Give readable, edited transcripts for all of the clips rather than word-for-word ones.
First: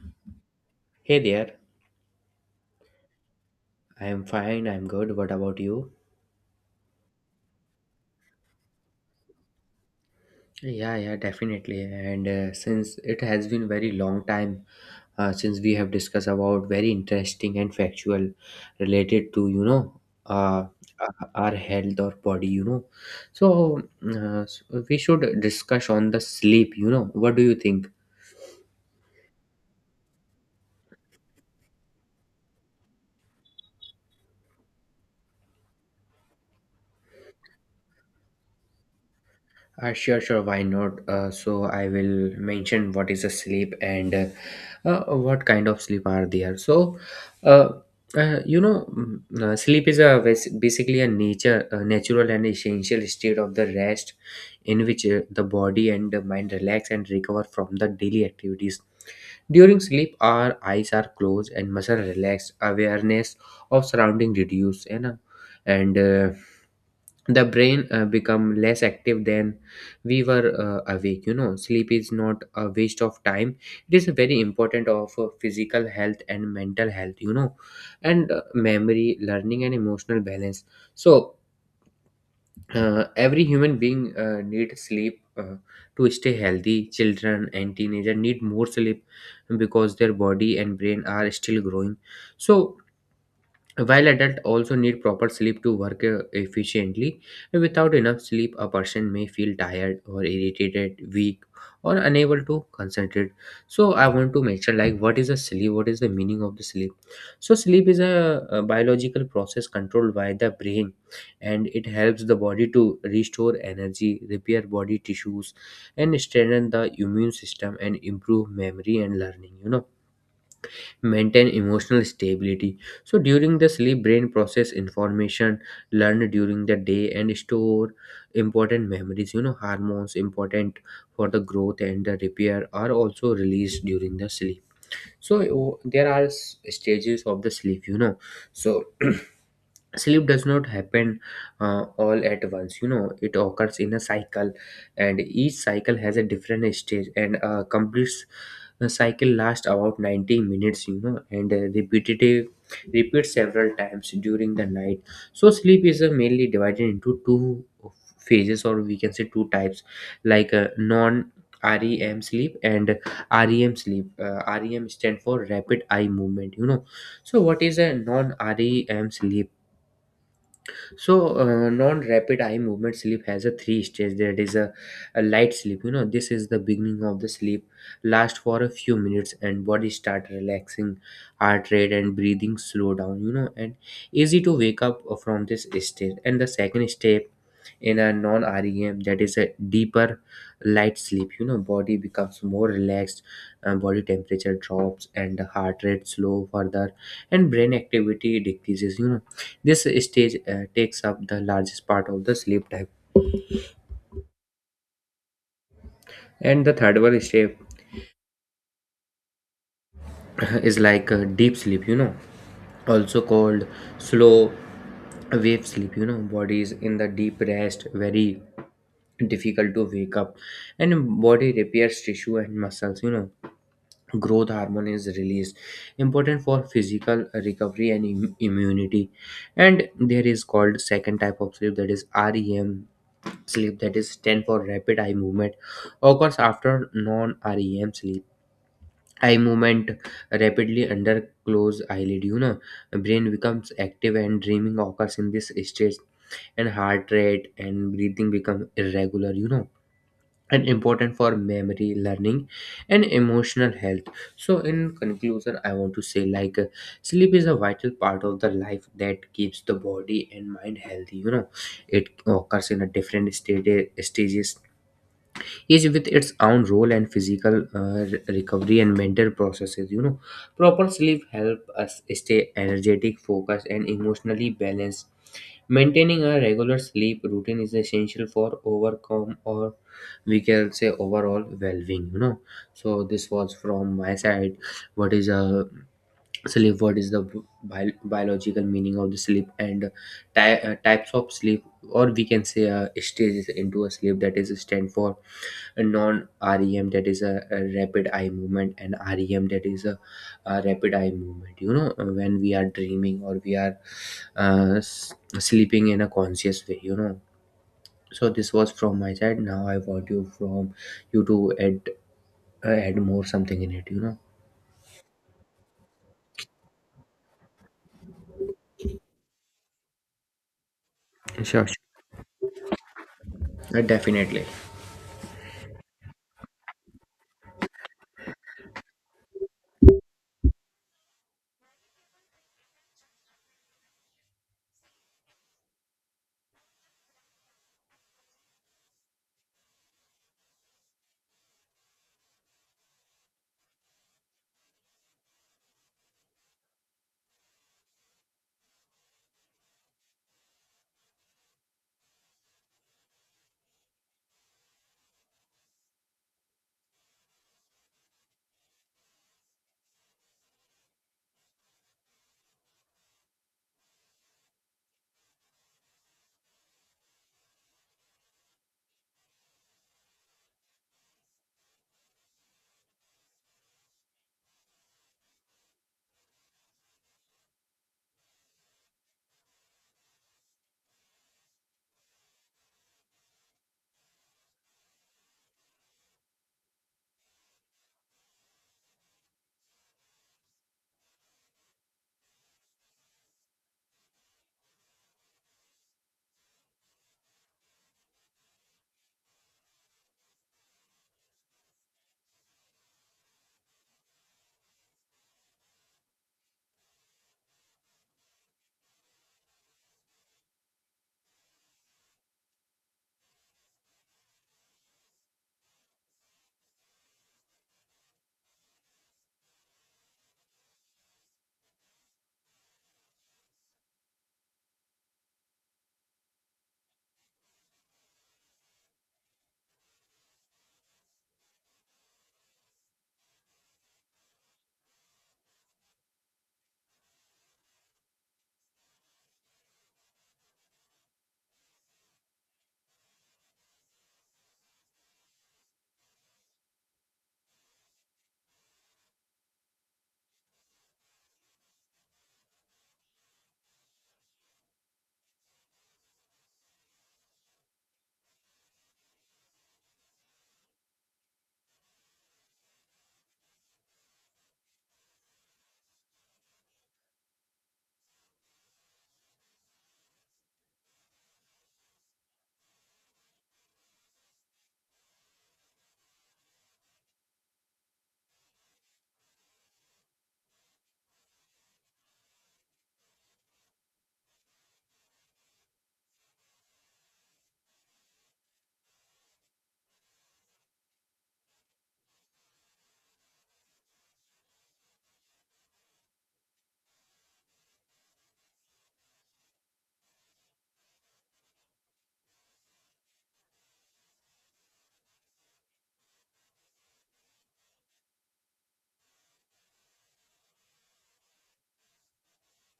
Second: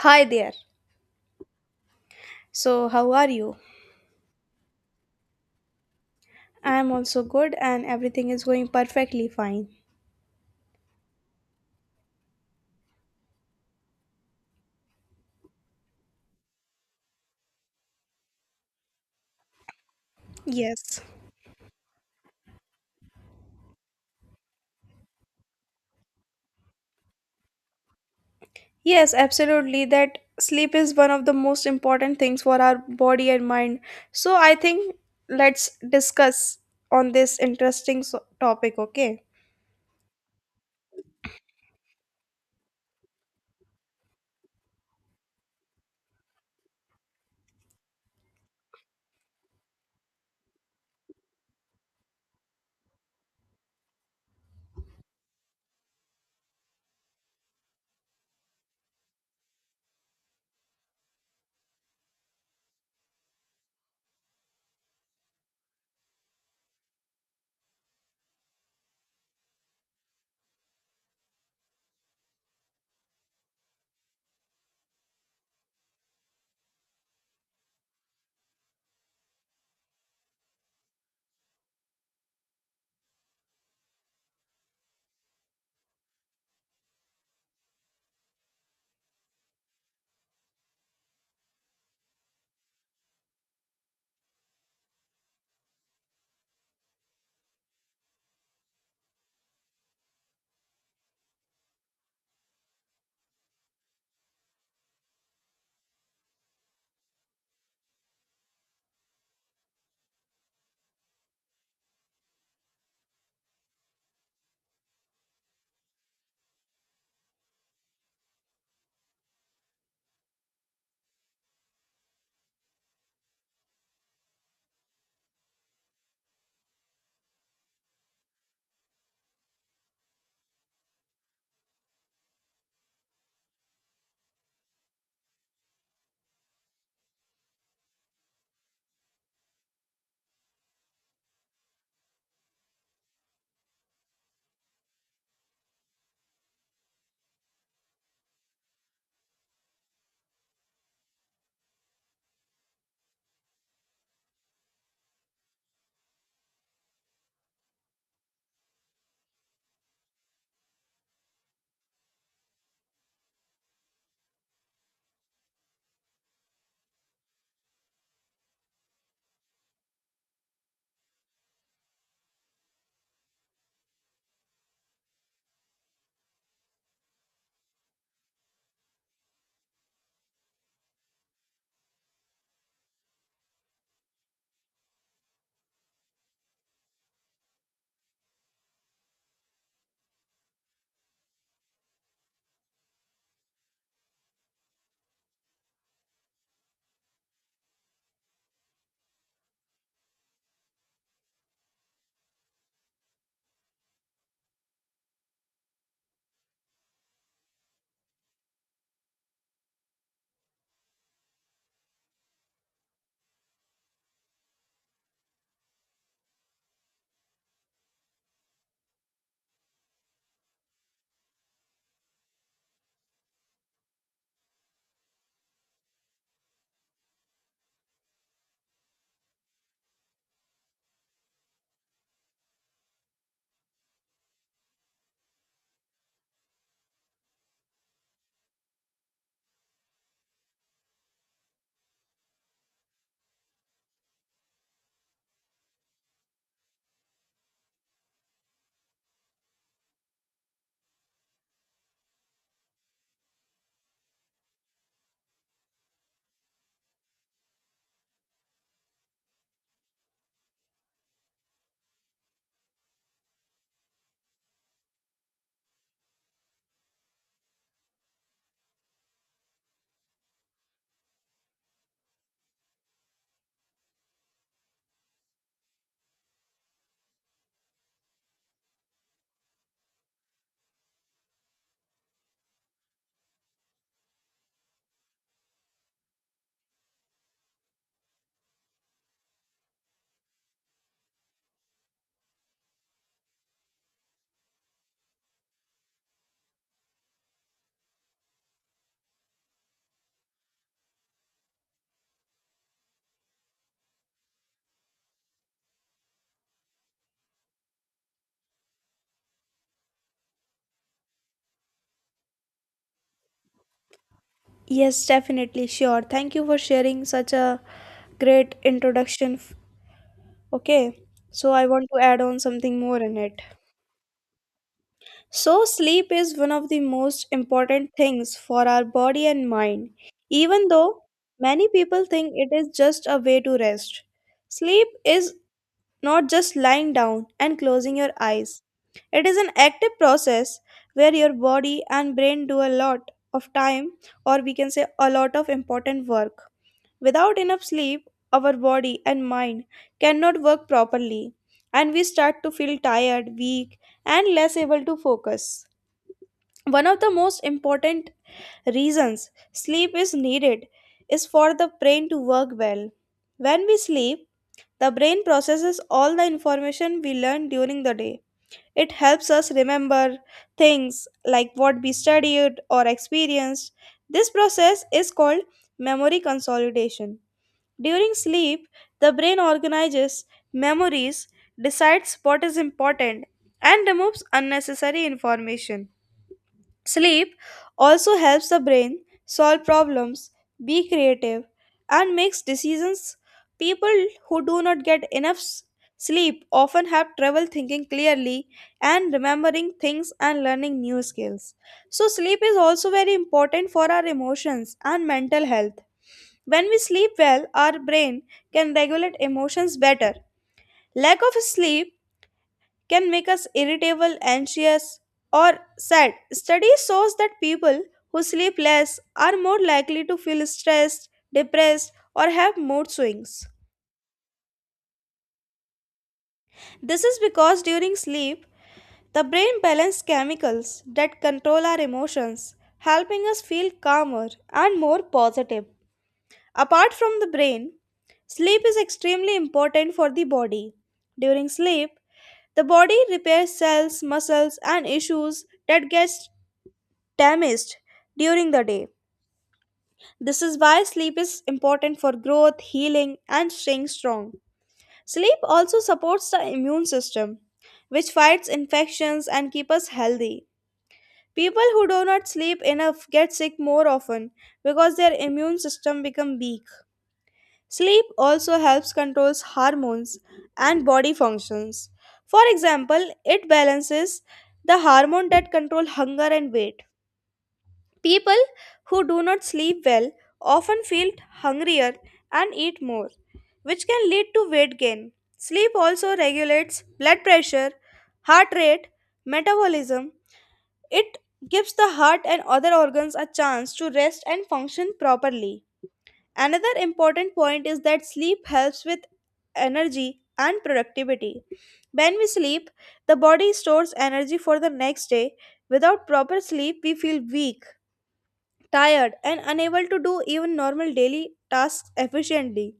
Hi there. Hey there, So, how are you? I'm fine, I'm good. What about you? I'm also good and everything is going perfectly fine. Yeah, yeah, definitely. And since it has been very long time since we have discussed about very interesting and factual related to, uh, Yes. Our health or body. So, so we should discuss on the sleep. What do you think? Yes, absolutely. That sleep is one of the most important things for our body and mind. So, I think let's discuss on this interesting topic, okay? Sure, sure. Why not? So I will mention what is a sleep and what kind of sleep are there. So, uh, sleep is basically a nature, a natural and essential state of the rest, in which the body and the mind relax and recover from the daily activities. During sleep, our eyes are closed and muscle relaxed. Awareness of surrounding reduce, and the brain become less active than we were awake. Sleep is not a waste of time, it is very important of physical health and mental health, and memory, learning and emotional balance. So every human being need sleep to stay healthy. Children and teenager need more sleep because their body and brain are still growing, so while adults also need proper sleep to work efficiently. Without enough sleep, a person may feel tired or irritated, weak, or unable to concentrate. So, I want to mention like, what is a sleep? What is the meaning of the sleep? So, sleep is a biological process controlled by the brain, and it helps the body to restore energy, repair body tissues, and strengthen the immune system and improve memory and learning, maintain emotional stability. So during the sleep, brain process information learned during the day and store important memories. Hormones important for the growth and the repair are also released during the sleep. So oh, there are stages of the sleep. So sleep does not happen all at once, it occurs in a cycle, and each cycle has a different stage, and completes the cycle. Lasts about 90 minutes, and repetitive repeat several times during the night. So sleep is mainly divided into two phases, or we can say two types, like non REM sleep and REM sleep. REM stand for rapid eye movement. You know, so what is a non REM sleep? So, non-rapid eye movement sleep has a three stage. There is a light sleep. You know, this is the beginning of the sleep. Last for a few minutes, and body start relaxing, heart rate and breathing slow down. You know, and easy to wake up from this stage. And the second step in a non-REM, that is a deeper light sleep, body becomes more relaxed, body temperature drops and the heart rate slow further, and brain activity decreases. This stage takes up the largest part of the sleep time. And the third one step is like deep sleep, also called slow wave sleep. Body is in the deep rest, very difficult to wake up, and body repairs tissue and muscles. Growth hormone is released, important for physical recovery and immunity. And there is called second type of sleep, that is REM sleep, that is stand for rapid eye movement, occurs after non REM sleep. Eye movement rapidly under closed eyelid, you know, brain becomes active and dreaming occurs in this stage, and heart rate and breathing become irregular, you know, and important for memory learning and emotional health. So in conclusion, I want to say like sleep is a vital part of the life that keeps the body and mind healthy. It occurs in a different stages, each with its own role and physical recovery and mental processes, you know. Proper sleep help us stay energetic, focused and emotionally balanced. Maintaining a regular sleep routine is essential for overcome, or we can say overall well-being, you know. So this was from my side, what is a sleep, what is the biological meaning of the sleep, and types of sleep, or we can say stages into a sleep, that is stand for a non-rem, that is a rapid eye movement, and rem, that is a rapid eye movement, you know, when we are dreaming or we are sleeping in a conscious way, you know. So this was from my side. Now I want you from you to add add more something in it. You know. Yes, definitely. Sure. Thank you for sharing such a great introduction. Okay. So, I Sure, sure. want to add on something more in it. Definitely. So, sleep is one of the most important things for our body and mind, even though many people think it is just a way to rest. Sleep is not just lying down and closing your eyes, it is an active process where your body and brain do a lot of time, or we can say a lot of important work. Without enough sleep, our body and mind cannot work properly, and we start to feel tired, weak, and less able to focus. One of the most important reasons sleep is needed is for the brain to work well. When we sleep, the brain processes all the information we learn during the day. It helps us remember things like what we studied or experienced. This process is called memory consolidation. During sleep, the brain organizes memories, decides what is important, and removes unnecessary information. Sleep also helps the brain solve problems, be creative, and makes decisions. People who do not get enough sleep often have trouble thinking clearly and remembering things and learning new skills. So, sleep is also very important for our emotions and mental health. When we sleep well, our brain can regulate emotions better. Lack of sleep can make us irritable, anxious, or sad. Study shows that people who sleep less are more likely to feel stressed, depressed, or have mood swings. This is because during sleep, the brain balances chemicals that control our emotions, helping us feel calmer and more positive. Apart from the brain, sleep is extremely important for the body. During sleep, the body repairs cells, muscles, and issues that gets damaged during the day. This is why sleep is important for growth, healing, and staying strong. Sleep also supports the immune system, which fights infections and keeps us healthy. People who do not sleep enough get sick more often because their immune system becomes weak. Sleep also helps controls hormones and body functions. For example, it balances the hormone that control hunger and weight. People who do not sleep well often feel hungrier and eat more, which can lead to weight gain. Sleep also regulates blood pressure, heart rate, metabolism. It gives the heart and other organs a chance to rest and function properly. Another important point is that sleep helps with energy and productivity. When we sleep, the body stores energy for the next day. Without proper sleep, we feel weak, tired, and unable to do even normal daily tasks efficiently.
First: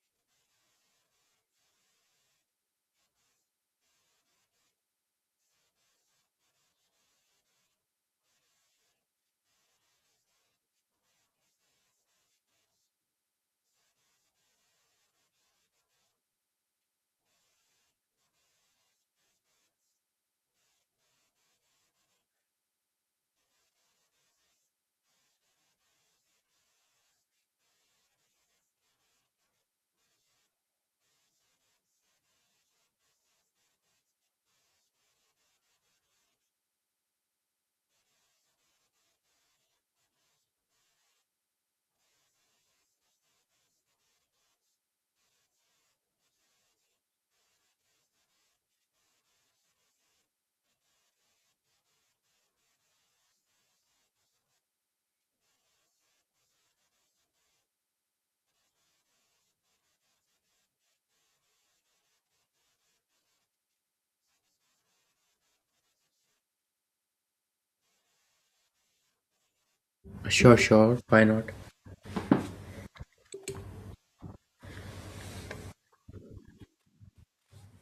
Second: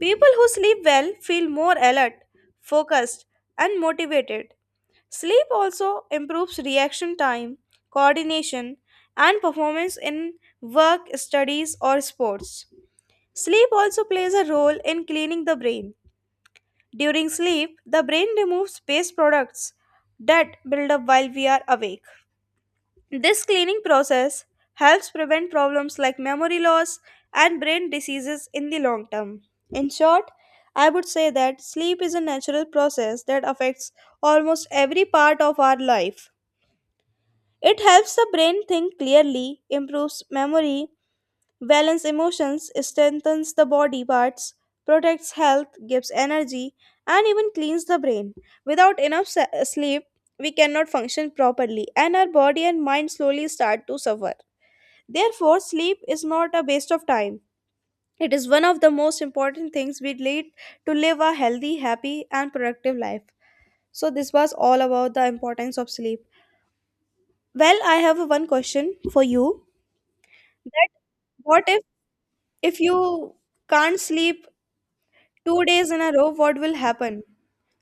People who sleep well feel more alert, focused, and motivated. Sleep also improves reaction time, coordination, and performance in work, studies, or sports. Sleep also plays a role in cleaning the brain. During sleep, the brain removes waste products that build up while we are awake. This cleaning process helps prevent problems like memory loss and brain diseases in the long term. In short, I would say that sleep is a natural process that affects almost every part of our life. It helps the brain think clearly, improves memory, balance emotions, strengthens the body parts, protects health, gives energy, and even cleans the brain. Without enough sleep, we cannot function properly, and our body and mind slowly start to suffer. Therefore, sleep is not a waste of time. It is one of the most important things we need to live a healthy, happy, and productive life. So, this was all about the importance of sleep. Well, I have one question for you. Sure. That, Sure. Why not? what if you can't sleep 2 days in a row, what will happen?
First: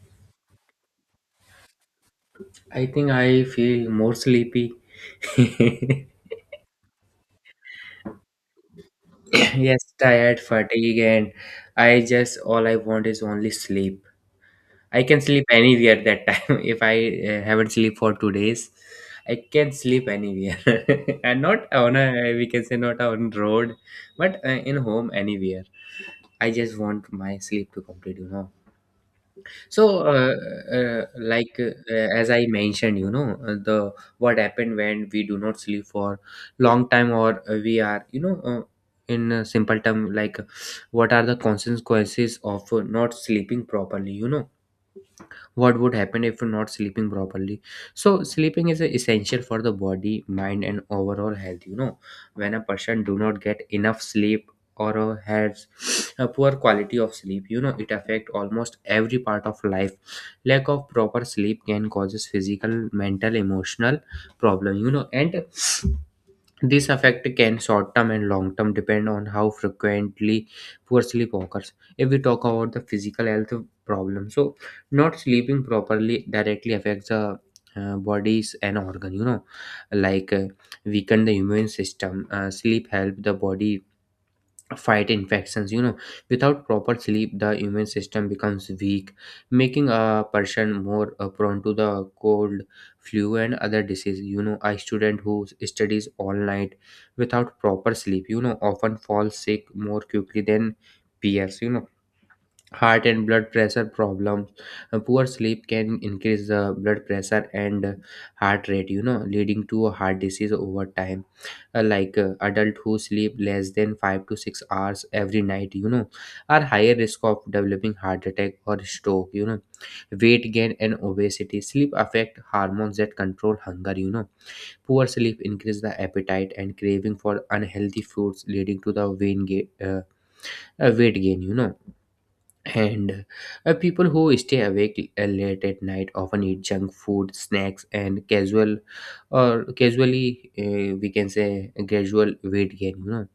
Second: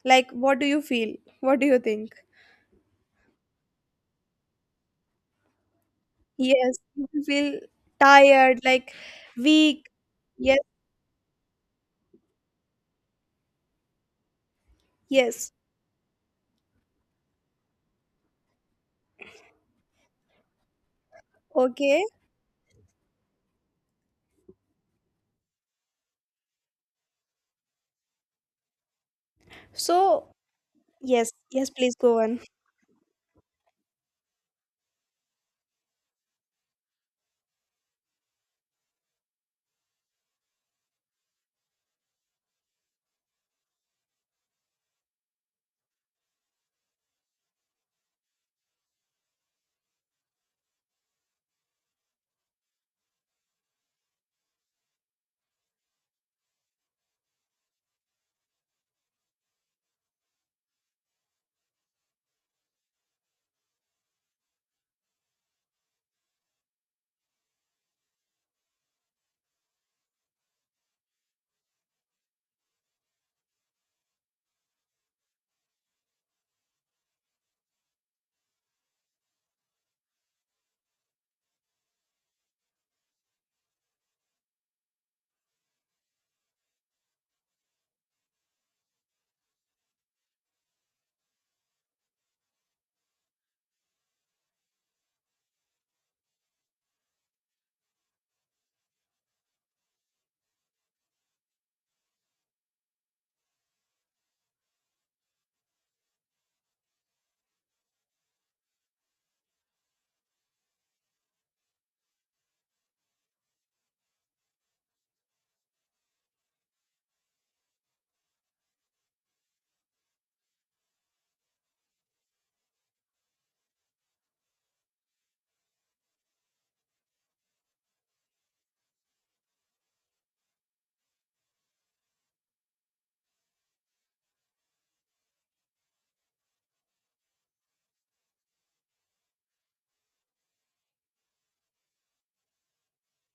Like, what do you feel? What do you think? I think I feel more sleepy. Yes, Yes, you will feel tired, like weak. tired, Yes, fatigue, and I just, all I want is only sleep. I can sleep yes. anywhere that time. If I haven't sleep for 2 days, I can sleep anywhere, and not on Okay. a, we can say not on road, but in home anywhere. I just want my sleep to complete, you know. So, So, yes, like yes, please go as on. I mentioned, you know, the what happened when we do not sleep for long time, or we are, you know, in a simple term, like what are the consequences of not sleeping properly, you know, what would happen if you're not sleeping properly. So sleeping is essential for the body, mind and overall health, you know. When a person do not get enough sleep, or has a poor quality of sleep, you know, it affect almost every part of life. Lack of proper sleep can causes physical, mental, emotional problem, you know, and this effect can short term and long term depend on how frequently poor sleep occurs. If we talk about the physical health problem, so not sleeping properly directly affects the body's an organ, you know, like weaken the immune system. Sleep help the body fight infections, you know, without proper sleep the immune system becomes weak, making a person more prone to the cold, flu and other diseases, you know. A student who studies all night without proper sleep, you know, often falls sick more quickly than peers, you know. Heart and blood pressure problems. Poor sleep can increase the blood pressure and heart rate, you know, leading to a heart disease over time. Like adult who sleep less than 5 to 6 hours every night, you know, are higher risk of developing heart attack or stroke, you know. Weight gain and obesity, sleep affect hormones that control hunger, you know. Poor sleep increase the appetite and craving for unhealthy foods, leading to the weight gain, you know. And people who stay awake late at night often eat junk food snacks and casual, or casually we can say gradual weight gain, you know.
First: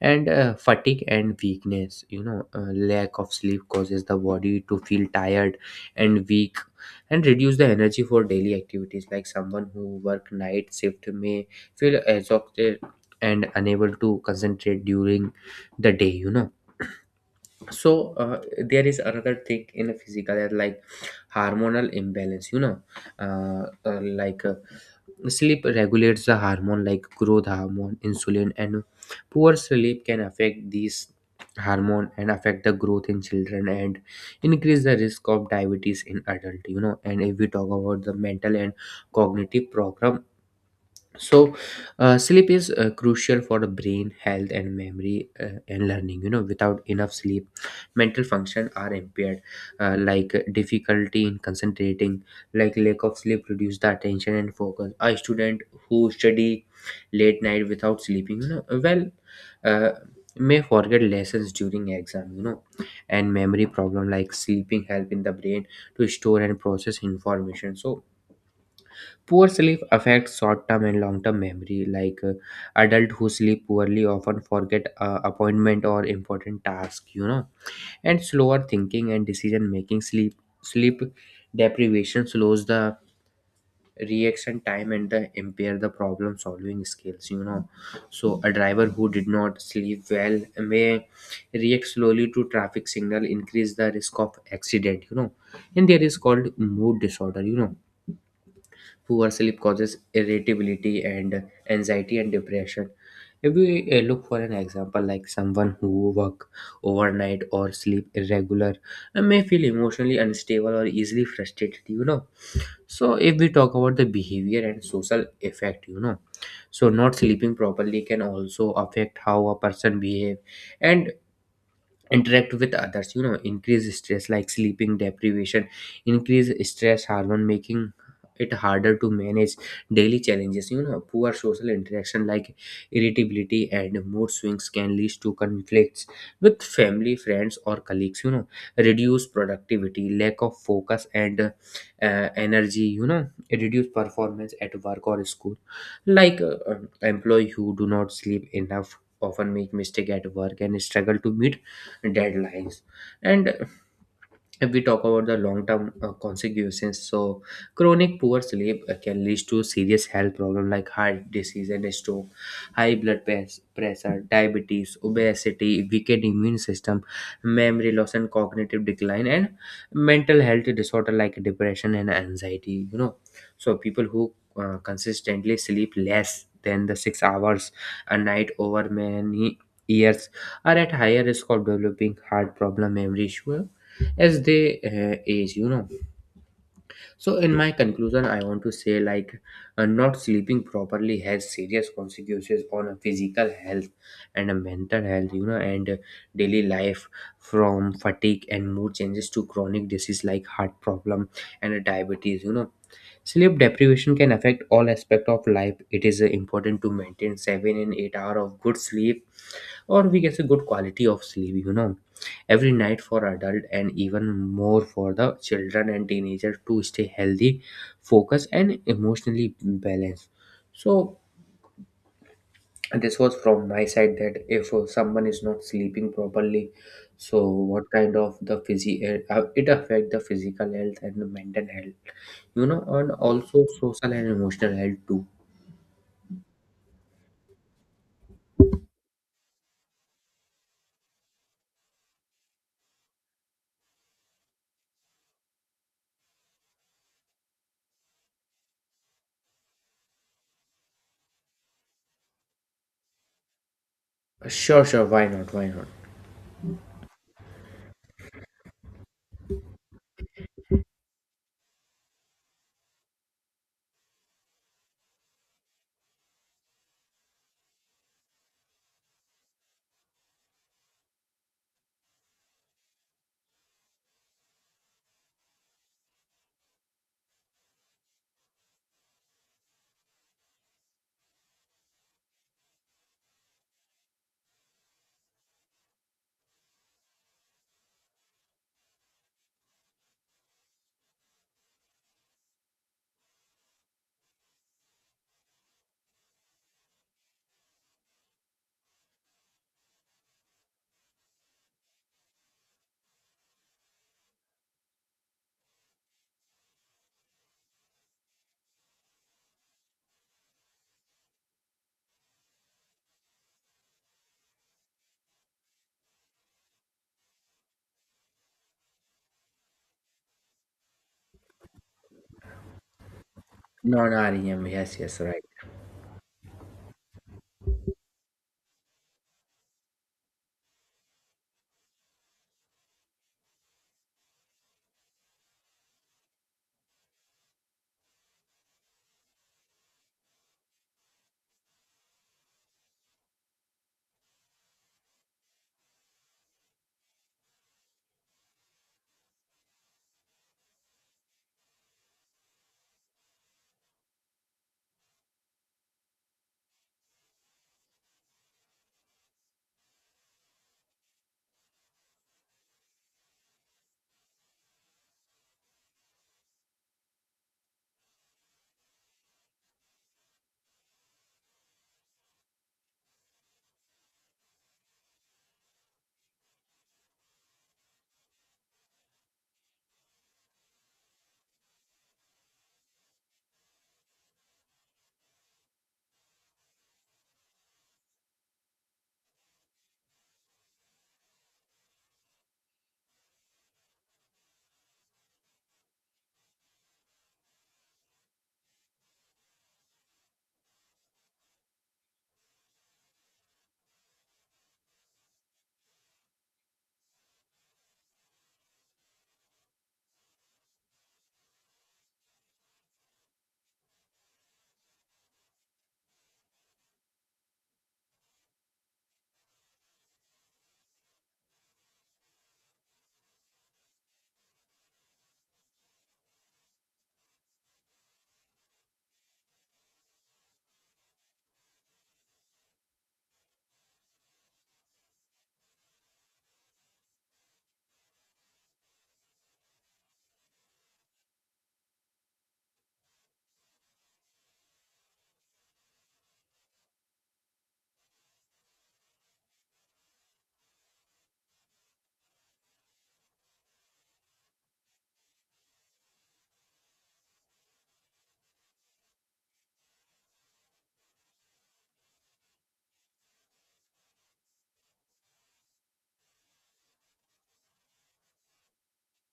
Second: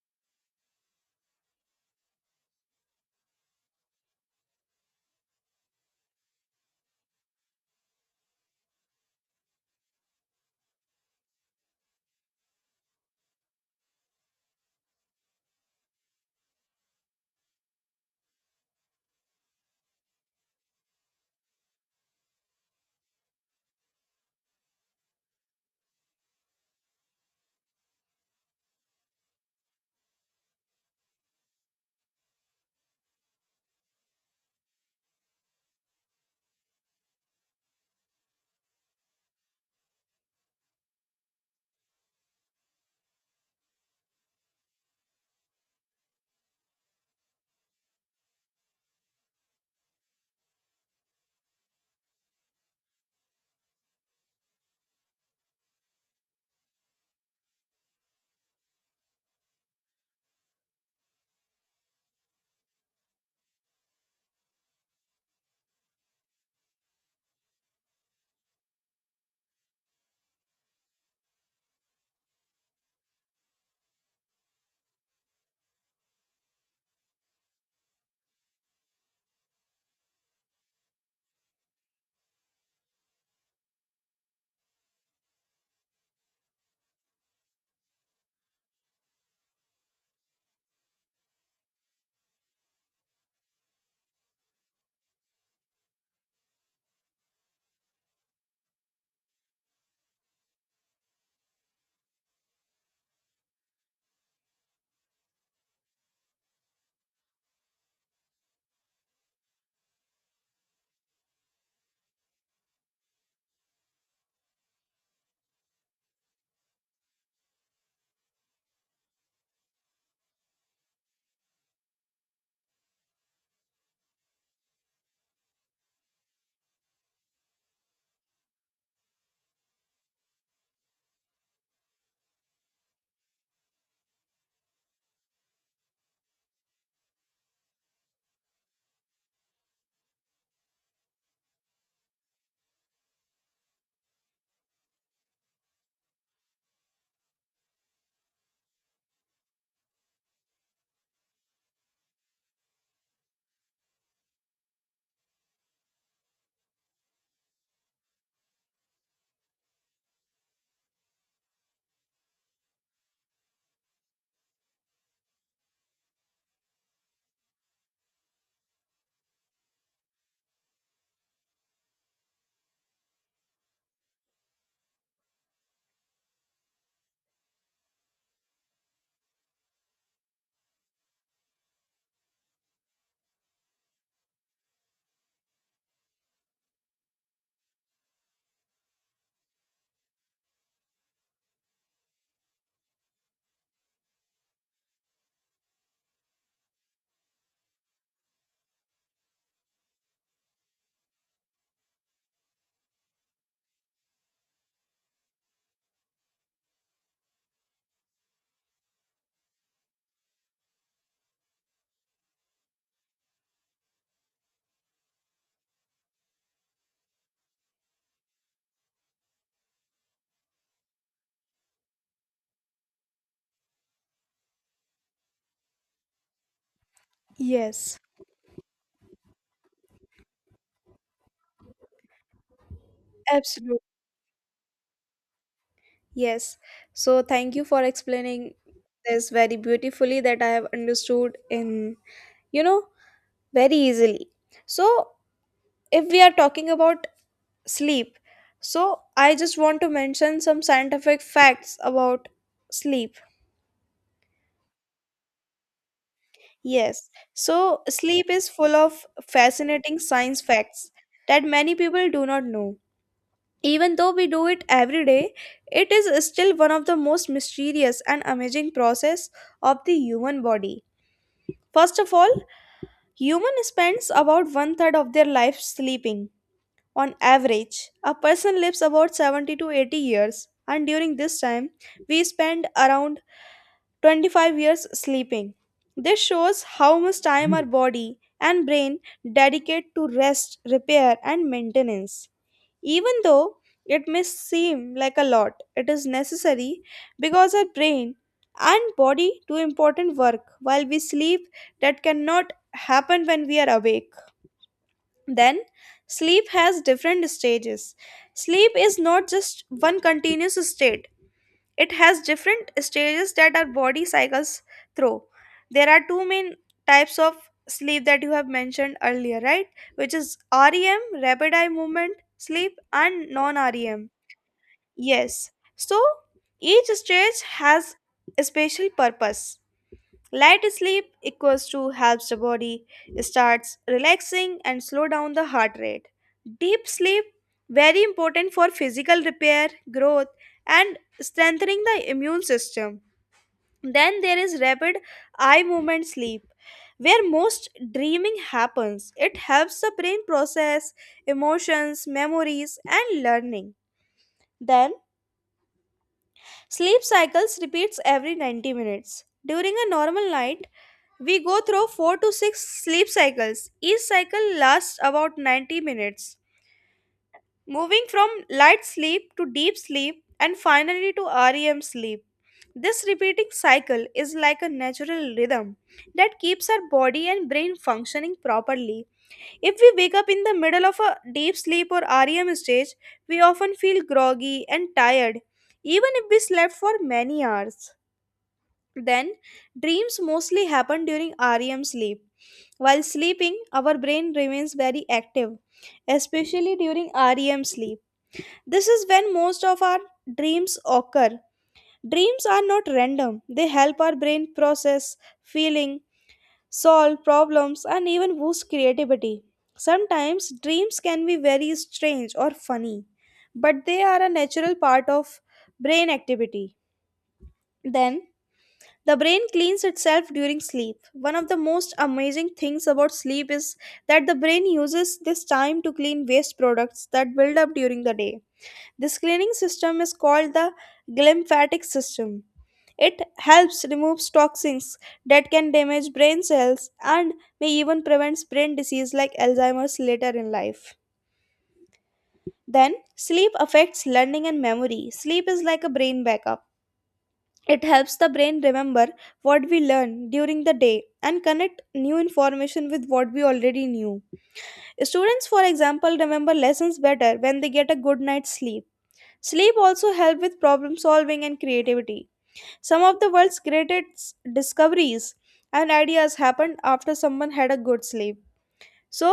And fatigue and weakness, you know, lack of sleep causes the body to feel tired and weak, and reduce the energy for daily activities, like someone who work night shift may feel exhausted and unable to concentrate during the day, you know. So there is another thing in a physical health like hormonal imbalance, you know. uh, uh, like uh, sleep regulates the hormone like growth hormone, insulin, and poor sleep can affect these hormone, and affect the growth in children, and increase the risk of diabetes in adult, you know. And if we talk about the mental and cognitive program, so sleep is crucial for the brain health and memory and learning, you know. Without enough sleep, mental function are impaired, like difficulty in concentrating, like lack of sleep reduce the attention and focus. A student who study late night without sleeping, you know, well uh, may forget lessons during exam, you know. And memory problem, like sleeping help in the brain to store and process information. So poor sleep affects short term and long term memory. Like adults who sleep poorly often forget appointment or important task, you know, and slower thinking and decision making. Sleep deprivation slows the reaction time and the impair the problem solving skills, you know. So a driver who did not sleep well may react slowly to traffic signal, increase the risk of accident, you know. And there is called mood disorder, you know. Poor sleep causes irritability and anxiety and depression. If we look for an example, like someone who work overnight or sleep irregular may feel emotionally unstable or easily frustrated, you know. So if we talk about the behavior and social effect, you know, so not sleeping properly can also affect how a person behave and interact with others, you know. Increase stress, like sleeping deprivation increase stress hormone making it harder to manage daily challenges. Poor social interaction like irritability and mood swings can lead to conflicts with family, friends, or colleagues, you know. Reduce productivity, lack of focus and energy, you know. Reduce performance at work or school, like employee who do not sleep enough often make mistake at work and struggle to meet deadlines. And if we talk about the long-term consequences, so chronic poor sleep can lead to serious health problems like heart disease and stroke, high blood pressure, diabetes, obesity, weakened immune system, memory loss and cognitive decline, and mental health disorder like depression and anxiety, you know. So people who consistently sleep less than the 6 hours a night over many years are at higher risk of developing heart problem, memory issue as they age, you know. So in my conclusion, I want to say like not sleeping properly has serious consequences on a physical health and a mental health, you know, and daily life, from fatigue and mood changes to chronic disease like heart problem and diabetes, you know. Sleep deprivation can affect all aspect of life. It is important to maintain 7 and 8 hour of good sleep, or we can say good quality of sleep, you know, every night for adult, and even more for the children and teenagers, to stay healthy, focused and emotionally balanced. So this was from my side, that if someone is not sleeping properly, so what Yes, kind of the physi it affect the physical health and the mental health, you know, and also absolutely. social and emotional health too. Yes. So, thank you for explaining this very beautifully that I have understood in, you know, very easily. So, if we are talking about sleep. So, I just want to mention some scientific facts about sleep. Sure, sure, why not, why not. Yes. So, sleep is full of fascinating science facts that many people do not know. Even though we do it every day, it is still one of the most mysterious and amazing process of the human body. First of all, human spends about one third of their life sleeping. On average, a person lives about 70 to 80 years, and during this time, we spend around 25 years sleeping. This shows how much time our body and brain dedicate to rest, repair, and maintenance. Even though it may seem like a lot, it is necessary because our brain and body do important work while we sleep that cannot happen when we are awake. Then, sleep has different stages. Sleep is not just one continuous state, it has different stages that our body cycles through. There are two main types of sleep that you have mentioned earlier, right? Which is REM, rapid eye movement sleep, and non REM. Non-rem, yes, yes, right. Yes. So, each stage has a special purpose. Light sleep equals to helps the body starts relaxing and slow down the heart rate. Deep sleep very important for physical repair, growth and strengthening the immune system. Then there is rapid eye movement sleep where most dreaming happens. It helps the brain process emotions, memories and learning. Then sleep cycles repeats every 90 minutes. During a normal night, we go through 4 to 6 sleep cycles. Each cycle lasts about 90 minutes, moving from light sleep to deep sleep and finally to REM sleep. This repeating cycle is like a natural rhythm that keeps our body and brain functioning properly. If we wake up in the middle of a deep sleep or REM stage, we often feel groggy and tired, even if we slept for many hours. Then, dreams mostly happen during REM sleep. While sleeping, our brain remains very active, especially during REM sleep. This is when most of our dreams occur. Dreams are not random, they help our brain process, feeling, solve problems, and even boost creativity. Sometimes dreams can be very strange or funny, but they are a natural part of brain activity. Then, the brain cleans itself during sleep. One of the most amazing things about sleep is that the brain uses this time to clean waste products that build up during the day. This cleaning system is called the glymphatic system. It helps remove toxins that can damage brain cells and may even prevent brain disease like Alzheimer's later in life. Then, sleep affects learning and memory. Sleep is like a brain backup. It helps the brain remember what we learned during the day and connect new information with what we already knew. Students, for example, remember lessons better when they get a good night's sleep. Sleep also helps with problem solving and creativity. Some of the world's greatest discoveries and ideas happened after someone had a good sleep. So,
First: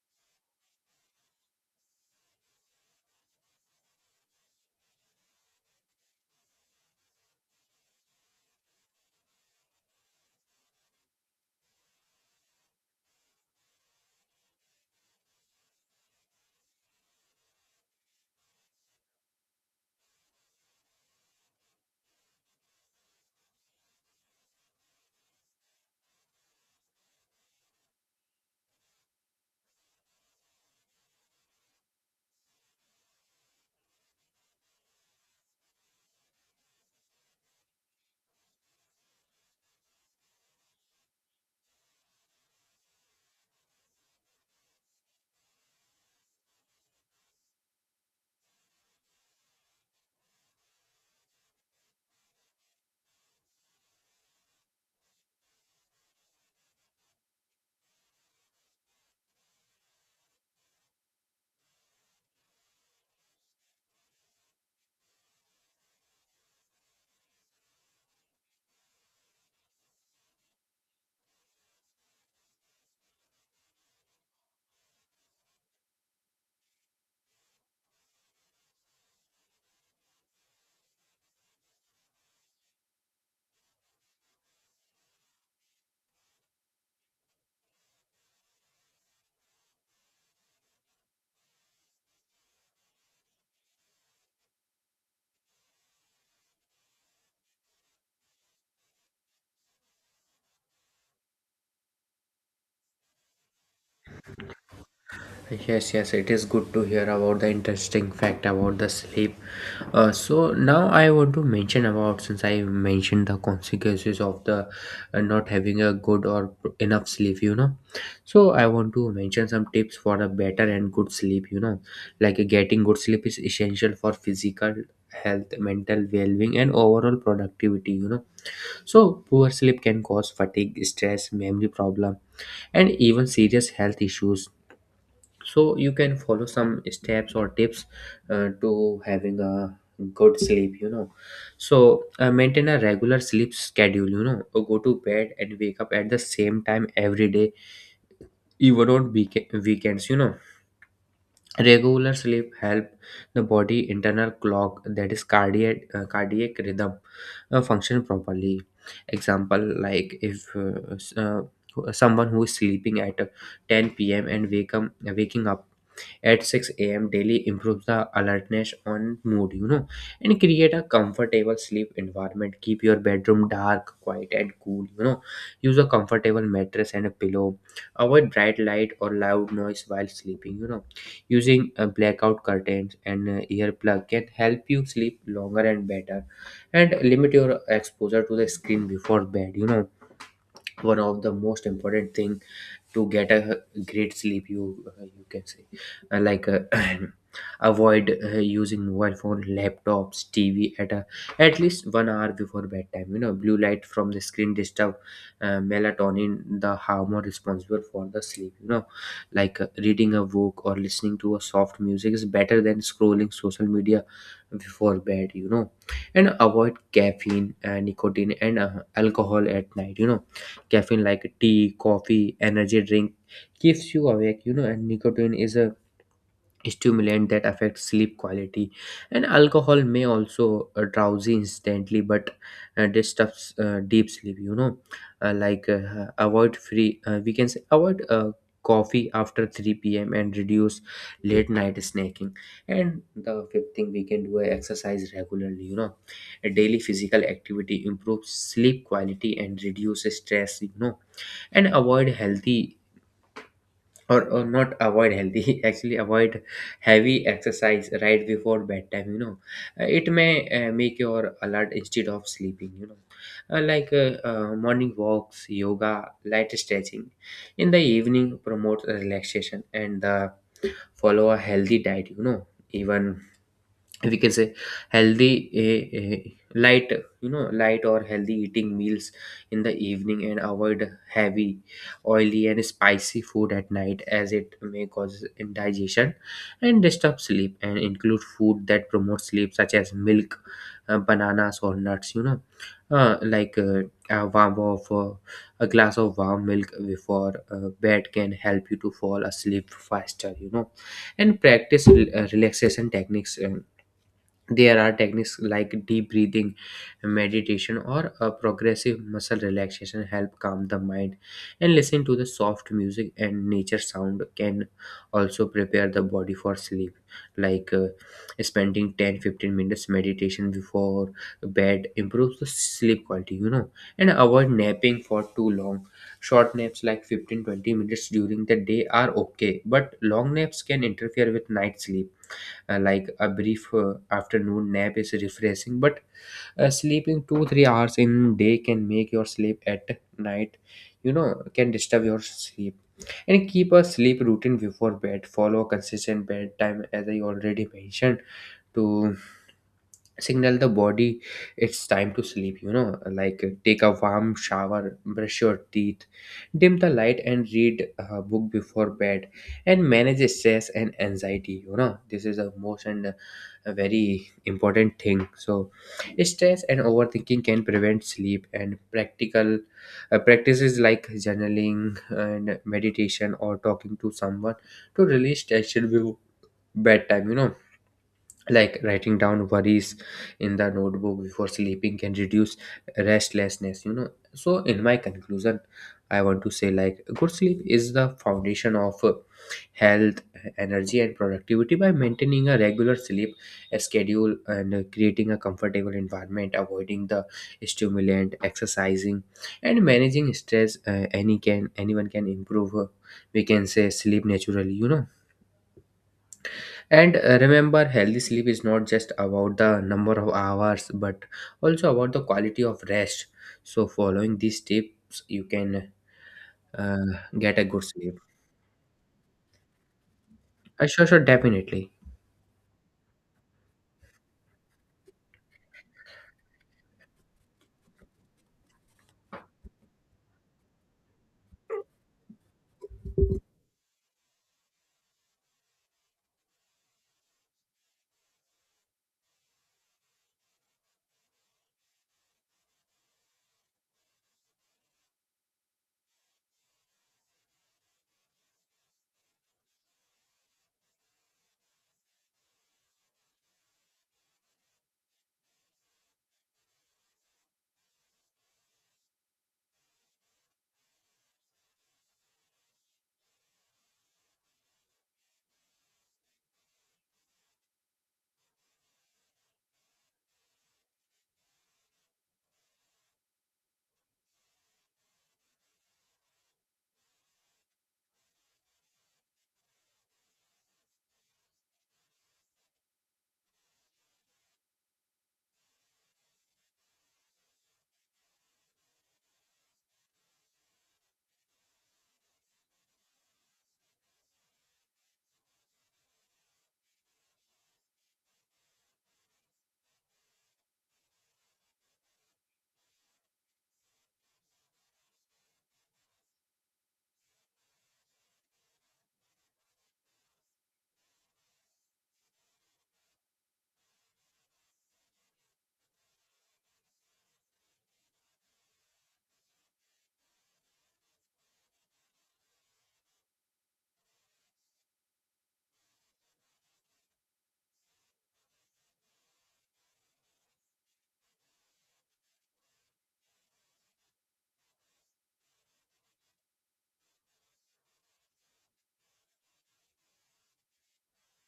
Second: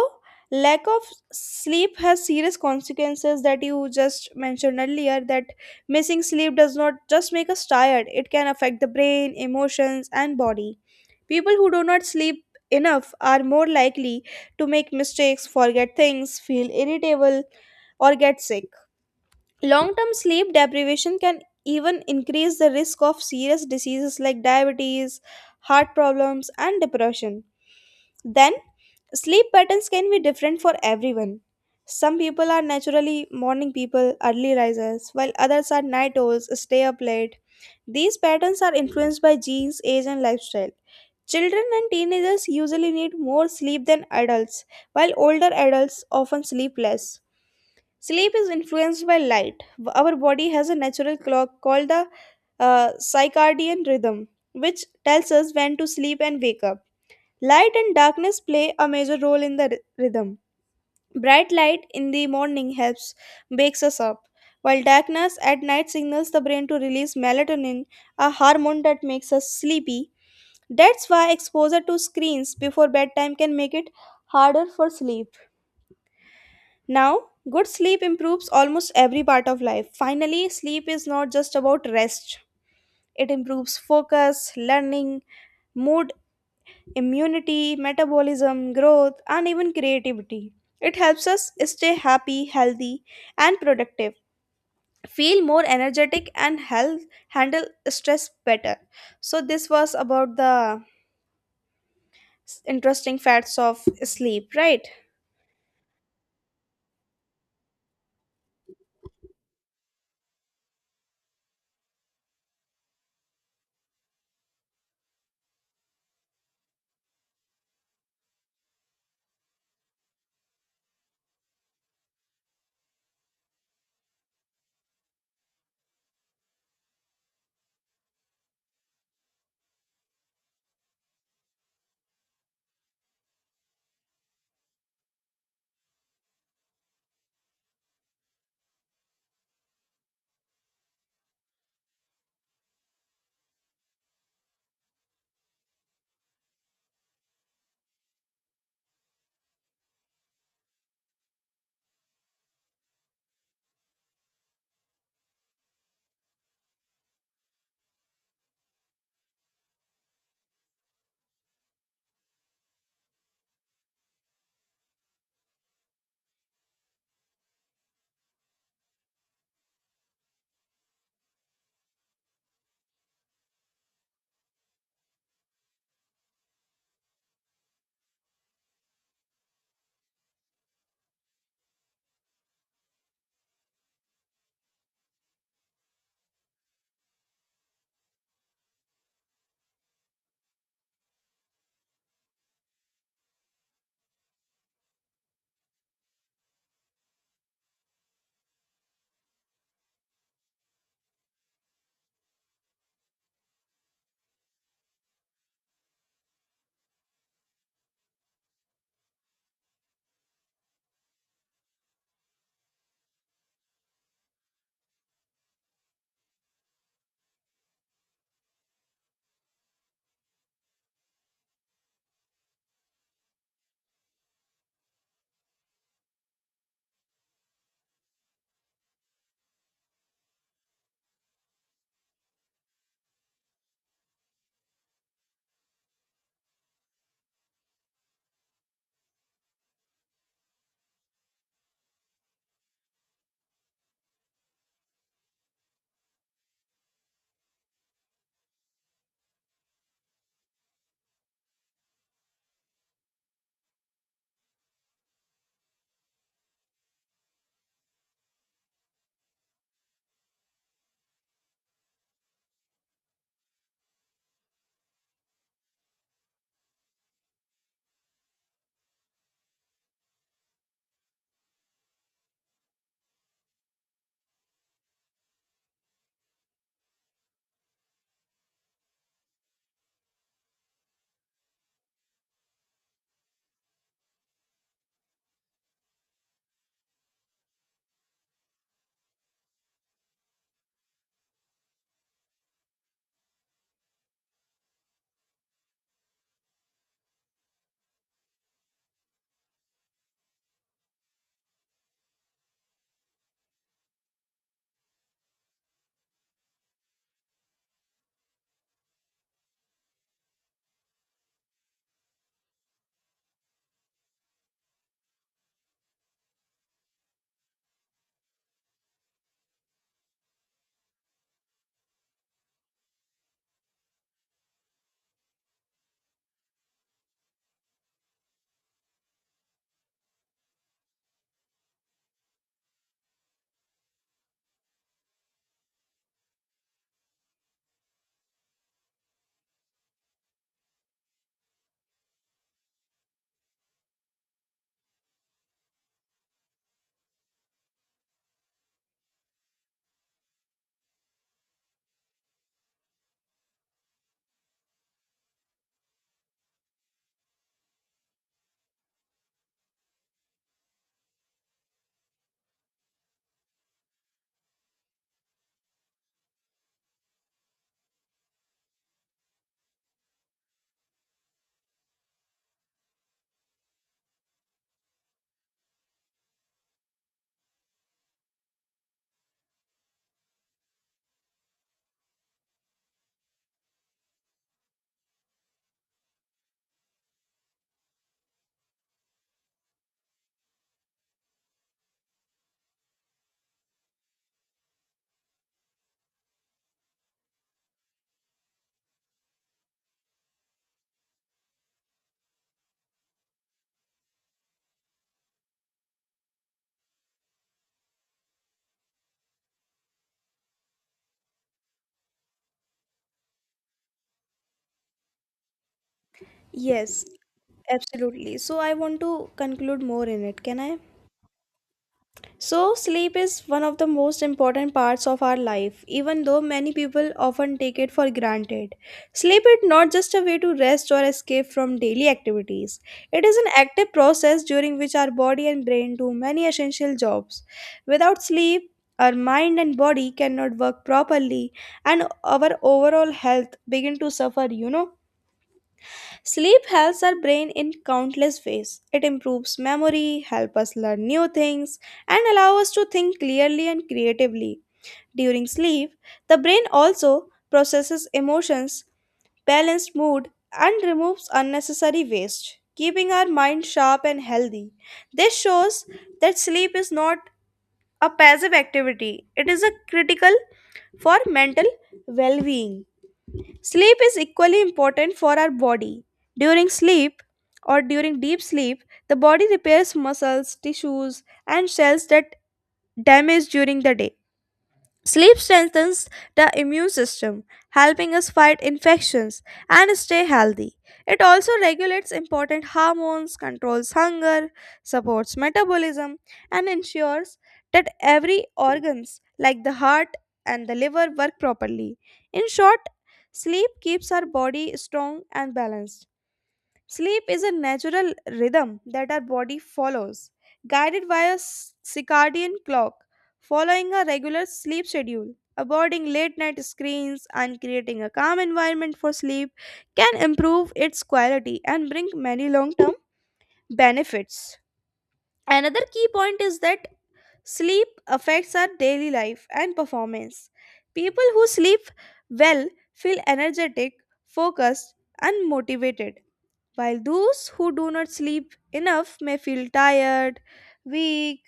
lack of sleep has serious consequences that you just mentioned earlier. That missing sleep does not just make us tired, it can affect the brain, emotions, and body. People who do not sleep enough are more likely to make mistakes, forget things, feel irritable, or get sick. Long term sleep deprivation can even increase the risk of serious diseases like diabetes, heart problems, and depression. Then, sleep patterns can be different for everyone. Some people are naturally morning people, early risers, while others are night owls, stay up late. These patterns are influenced by genes, age, and lifestyle. Children and teenagers usually need more sleep than adults, while older adults often sleep less. Sleep is influenced by light. Our body has a natural clock called the circadian rhythm, which tells us when to sleep and wake up. Light and darkness play a major role in the rhythm. Bright light in the morning helps wakes us up, while darkness at night signals the brain to release melatonin, a hormone that makes us sleepy. That's why exposure to screens before bedtime can make it harder for sleep. Now, good sleep improves almost every part of life. Finally, sleep is not just about rest. It improves focus, learning, mood, immunity, metabolism, growth, and even creativity. It helps us stay happy, healthy, and productive, feel more energetic, and health, handle stress better. So, this was about the interesting facts of sleep, right? Yes, yes, it is good to hear about the interesting fact about the sleep. So now I want to mention about, since I mentioned the consequences of the not having a good or enough sleep, you know. So I want to mention some tips for a better and good sleep, you know. Like getting good sleep is essential for physical health, mental well-being, and overall productivity, you know. So poor sleep can cause fatigue, stress, memory problem, and even serious health issues, so you can follow some steps or tips to having a good sleep, you know. So maintain a regular sleep schedule, you know. Go to bed and wake up at the same time every day, even on weekends, you know. Regular sleep help the body internal clock, that is cardiac, cardiac rhythm, function properly. Example, like if someone who is sleeping at 10 p.m. and waking up at 6 a.m. daily, improves the alertness on mood, you know. And create a comfortable sleep environment. Keep your bedroom dark, quiet, and cool, you know. Use a comfortable mattress and a pillow. Avoid bright light or loud noise while sleeping, you know. Using blackout curtains and earplug can help you sleep longer and better, and limit your exposure to the screen before bed. You know, one of the most important thing to get a great sleep, you you can say. Like avoid using mobile phone, laptops, tv at at least 1 hour before bedtime, you know. Blue light from the screen disturb melatonin, the hormone responsible for the sleep, you know. Like reading a book or listening to a soft music is better than scrolling social media before bed, you know. And avoid caffeine, nicotine and alcohol at night, you know. Caffeine like tea, coffee, energy drink keeps you awake, you know, and nicotine is a stimulant that affects sleep quality. And alcohol may also drowsy instantly but disturbs deep sleep, you know. Like we can say avoid coffee after 3 p.m. and reduce late night snacking. And the fifth thing we can do is exercise regularly, you know. A daily physical activity improves sleep quality and reduces stress, you know. And avoid healthy, or not avoid healthy actually avoid heavy exercise right before bedtime, you know. It may make your alert instead of sleeping, you know. Like morning walks, yoga, light stretching in the evening promotes relaxation, and follow a healthy diet, you know. Even we can say healthy, light, you know, light or healthy eating meals in the evening, and avoid heavy, oily and spicy food at night as it may cause indigestion and disturb sleep. And include food that promotes sleep such as milk, bananas or nuts, you know. uh, like uh, a warm of uh, a glass of warm milk before bed can help you to fall asleep faster, you know. And practice relaxation techniques. There are techniques like deep breathing, meditation, or a progressive muscle relaxation help calm the mind. And listening to the soft music and nature sound can also prepare the body for sleep. Like spending 10 15 minutes meditation before bed improves the sleep quality, you know. And avoid napping for too long. Short naps like 15 20 minutes during the day are okay, but long naps can interfere with night sleep. Like a brief afternoon nap is refreshing, but sleeping 2 3 hours in day can make your sleep at night. You know, can disturb your sleep. And keep a sleep routine before bed. Follow a consistent bedtime, as I already mentioned, to signal the body it's time to sleep, you know. Like take a warm shower, brush your teeth, dim the light and read a book before bed. And manage stress and anxiety, you know. This is a most and a very important thing. So stress and overthinking can prevent sleep, and practical practices like journaling and meditation or talking to someone to release tension before bedtime, you know. Like writing down worries in the notebook before sleeping can reduce restlessness, you know. So in my conclusion, I want to say like good sleep is the foundation of health, energy and productivity. By maintaining a regular sleep schedule and creating a comfortable environment, avoiding the stimulant, exercising and managing stress, any can anyone can improve, we can say, sleep naturally, you know. And remember, healthy sleep is not just about the number of hours, but also about the quality of rest. So following these tips, you can Yes, uh, get a good sleep. absolutely. So, I want to conclude more in it. Can I? Sure, sure, definitely. So, sleep is one of the most important parts of our life, even though many people often take it for granted. Sleep is not just a way to rest or escape from daily activities, it is an active process during which our body and brain do many essential jobs. Without sleep, our mind and body cannot work properly and our overall health begin to suffer, you know. Sleep helps our brain in countless ways. It improves memory, helps us learn new things, and allows us to think clearly and creatively. During sleep, the brain also processes emotions, balances mood, and removes unnecessary waste, keeping our mind sharp and healthy. This shows that sleep is not a passive activity, it is a critical for mental well-being. Sleep is equally important for our body. During sleep or during deep sleep, the body repairs muscles, tissues, and cells that damage during the day. Sleep strengthens the immune system, helping us fight infections and stay healthy. It also regulates important hormones, controls hunger, supports metabolism, and ensures that every organs like the heart and the liver work properly. In short, sleep keeps our body strong and balanced. Sleep is a natural rhythm that our body follows, guided by a circadian clock, following a regular sleep schedule. Avoiding late night screens and creating a calm environment for sleep can improve its quality and bring many long term benefits. Another key point is that sleep affects our daily life and performance. People who sleep well feel energetic, focused, and motivated, while those who do not sleep enough may feel tired, weak,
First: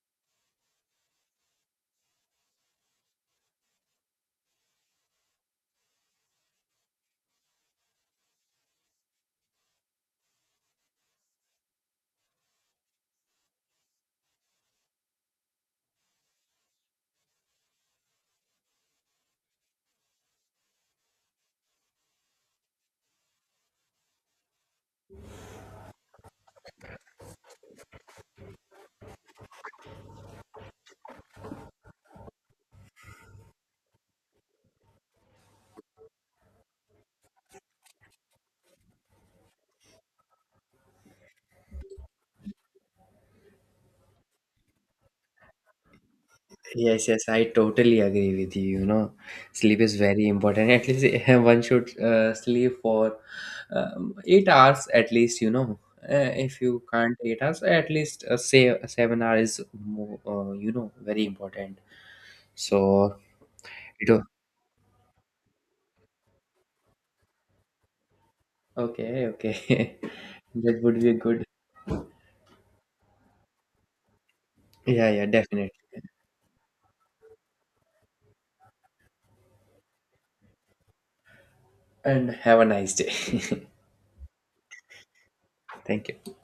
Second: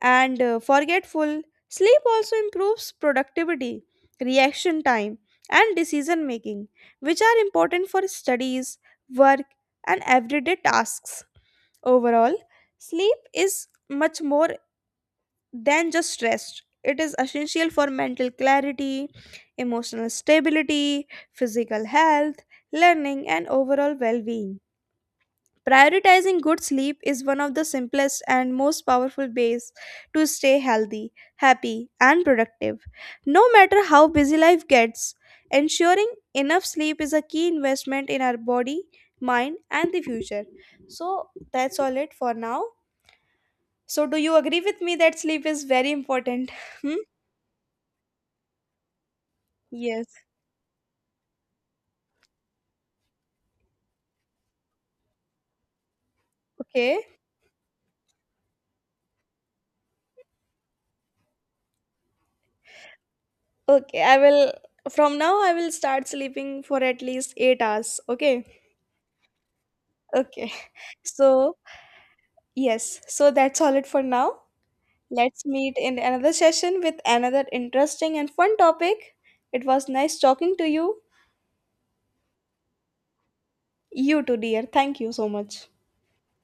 and forgetful. Sleep also improves productivity, reaction time, and decision making, which are important for studies, work, and everyday tasks. Overall, sleep is much more than just rest. It is essential for mental clarity, emotional stability, physical health, learning, and overall well being. Prioritizing good sleep is one of the simplest and most powerful ways to stay healthy, happy, and productive. No matter how busy life gets, ensuring enough sleep is a key investment in our body, mind, and the future. So, that's all it for now. So, do you agree with me that sleep is very important? Yes, yes, I totally agree with you. You know, sleep is Yes. very important. At least one should sleep for 8 hours at least. You know, if you Okay. can't 8 hours, at least say 7 hours is more, you know, very important. So Okay. it. I will, from now, I will start sleeping for at least 8 hours. Okay. Okay, okay. Okay. That would be good. So, yes. So that's all it for now. Yeah, yeah, Let's definitely. meet in another session with another interesting and fun topic. It was nice talking to you. And have a nice day. You too, dear. Thank you so much. Thank you.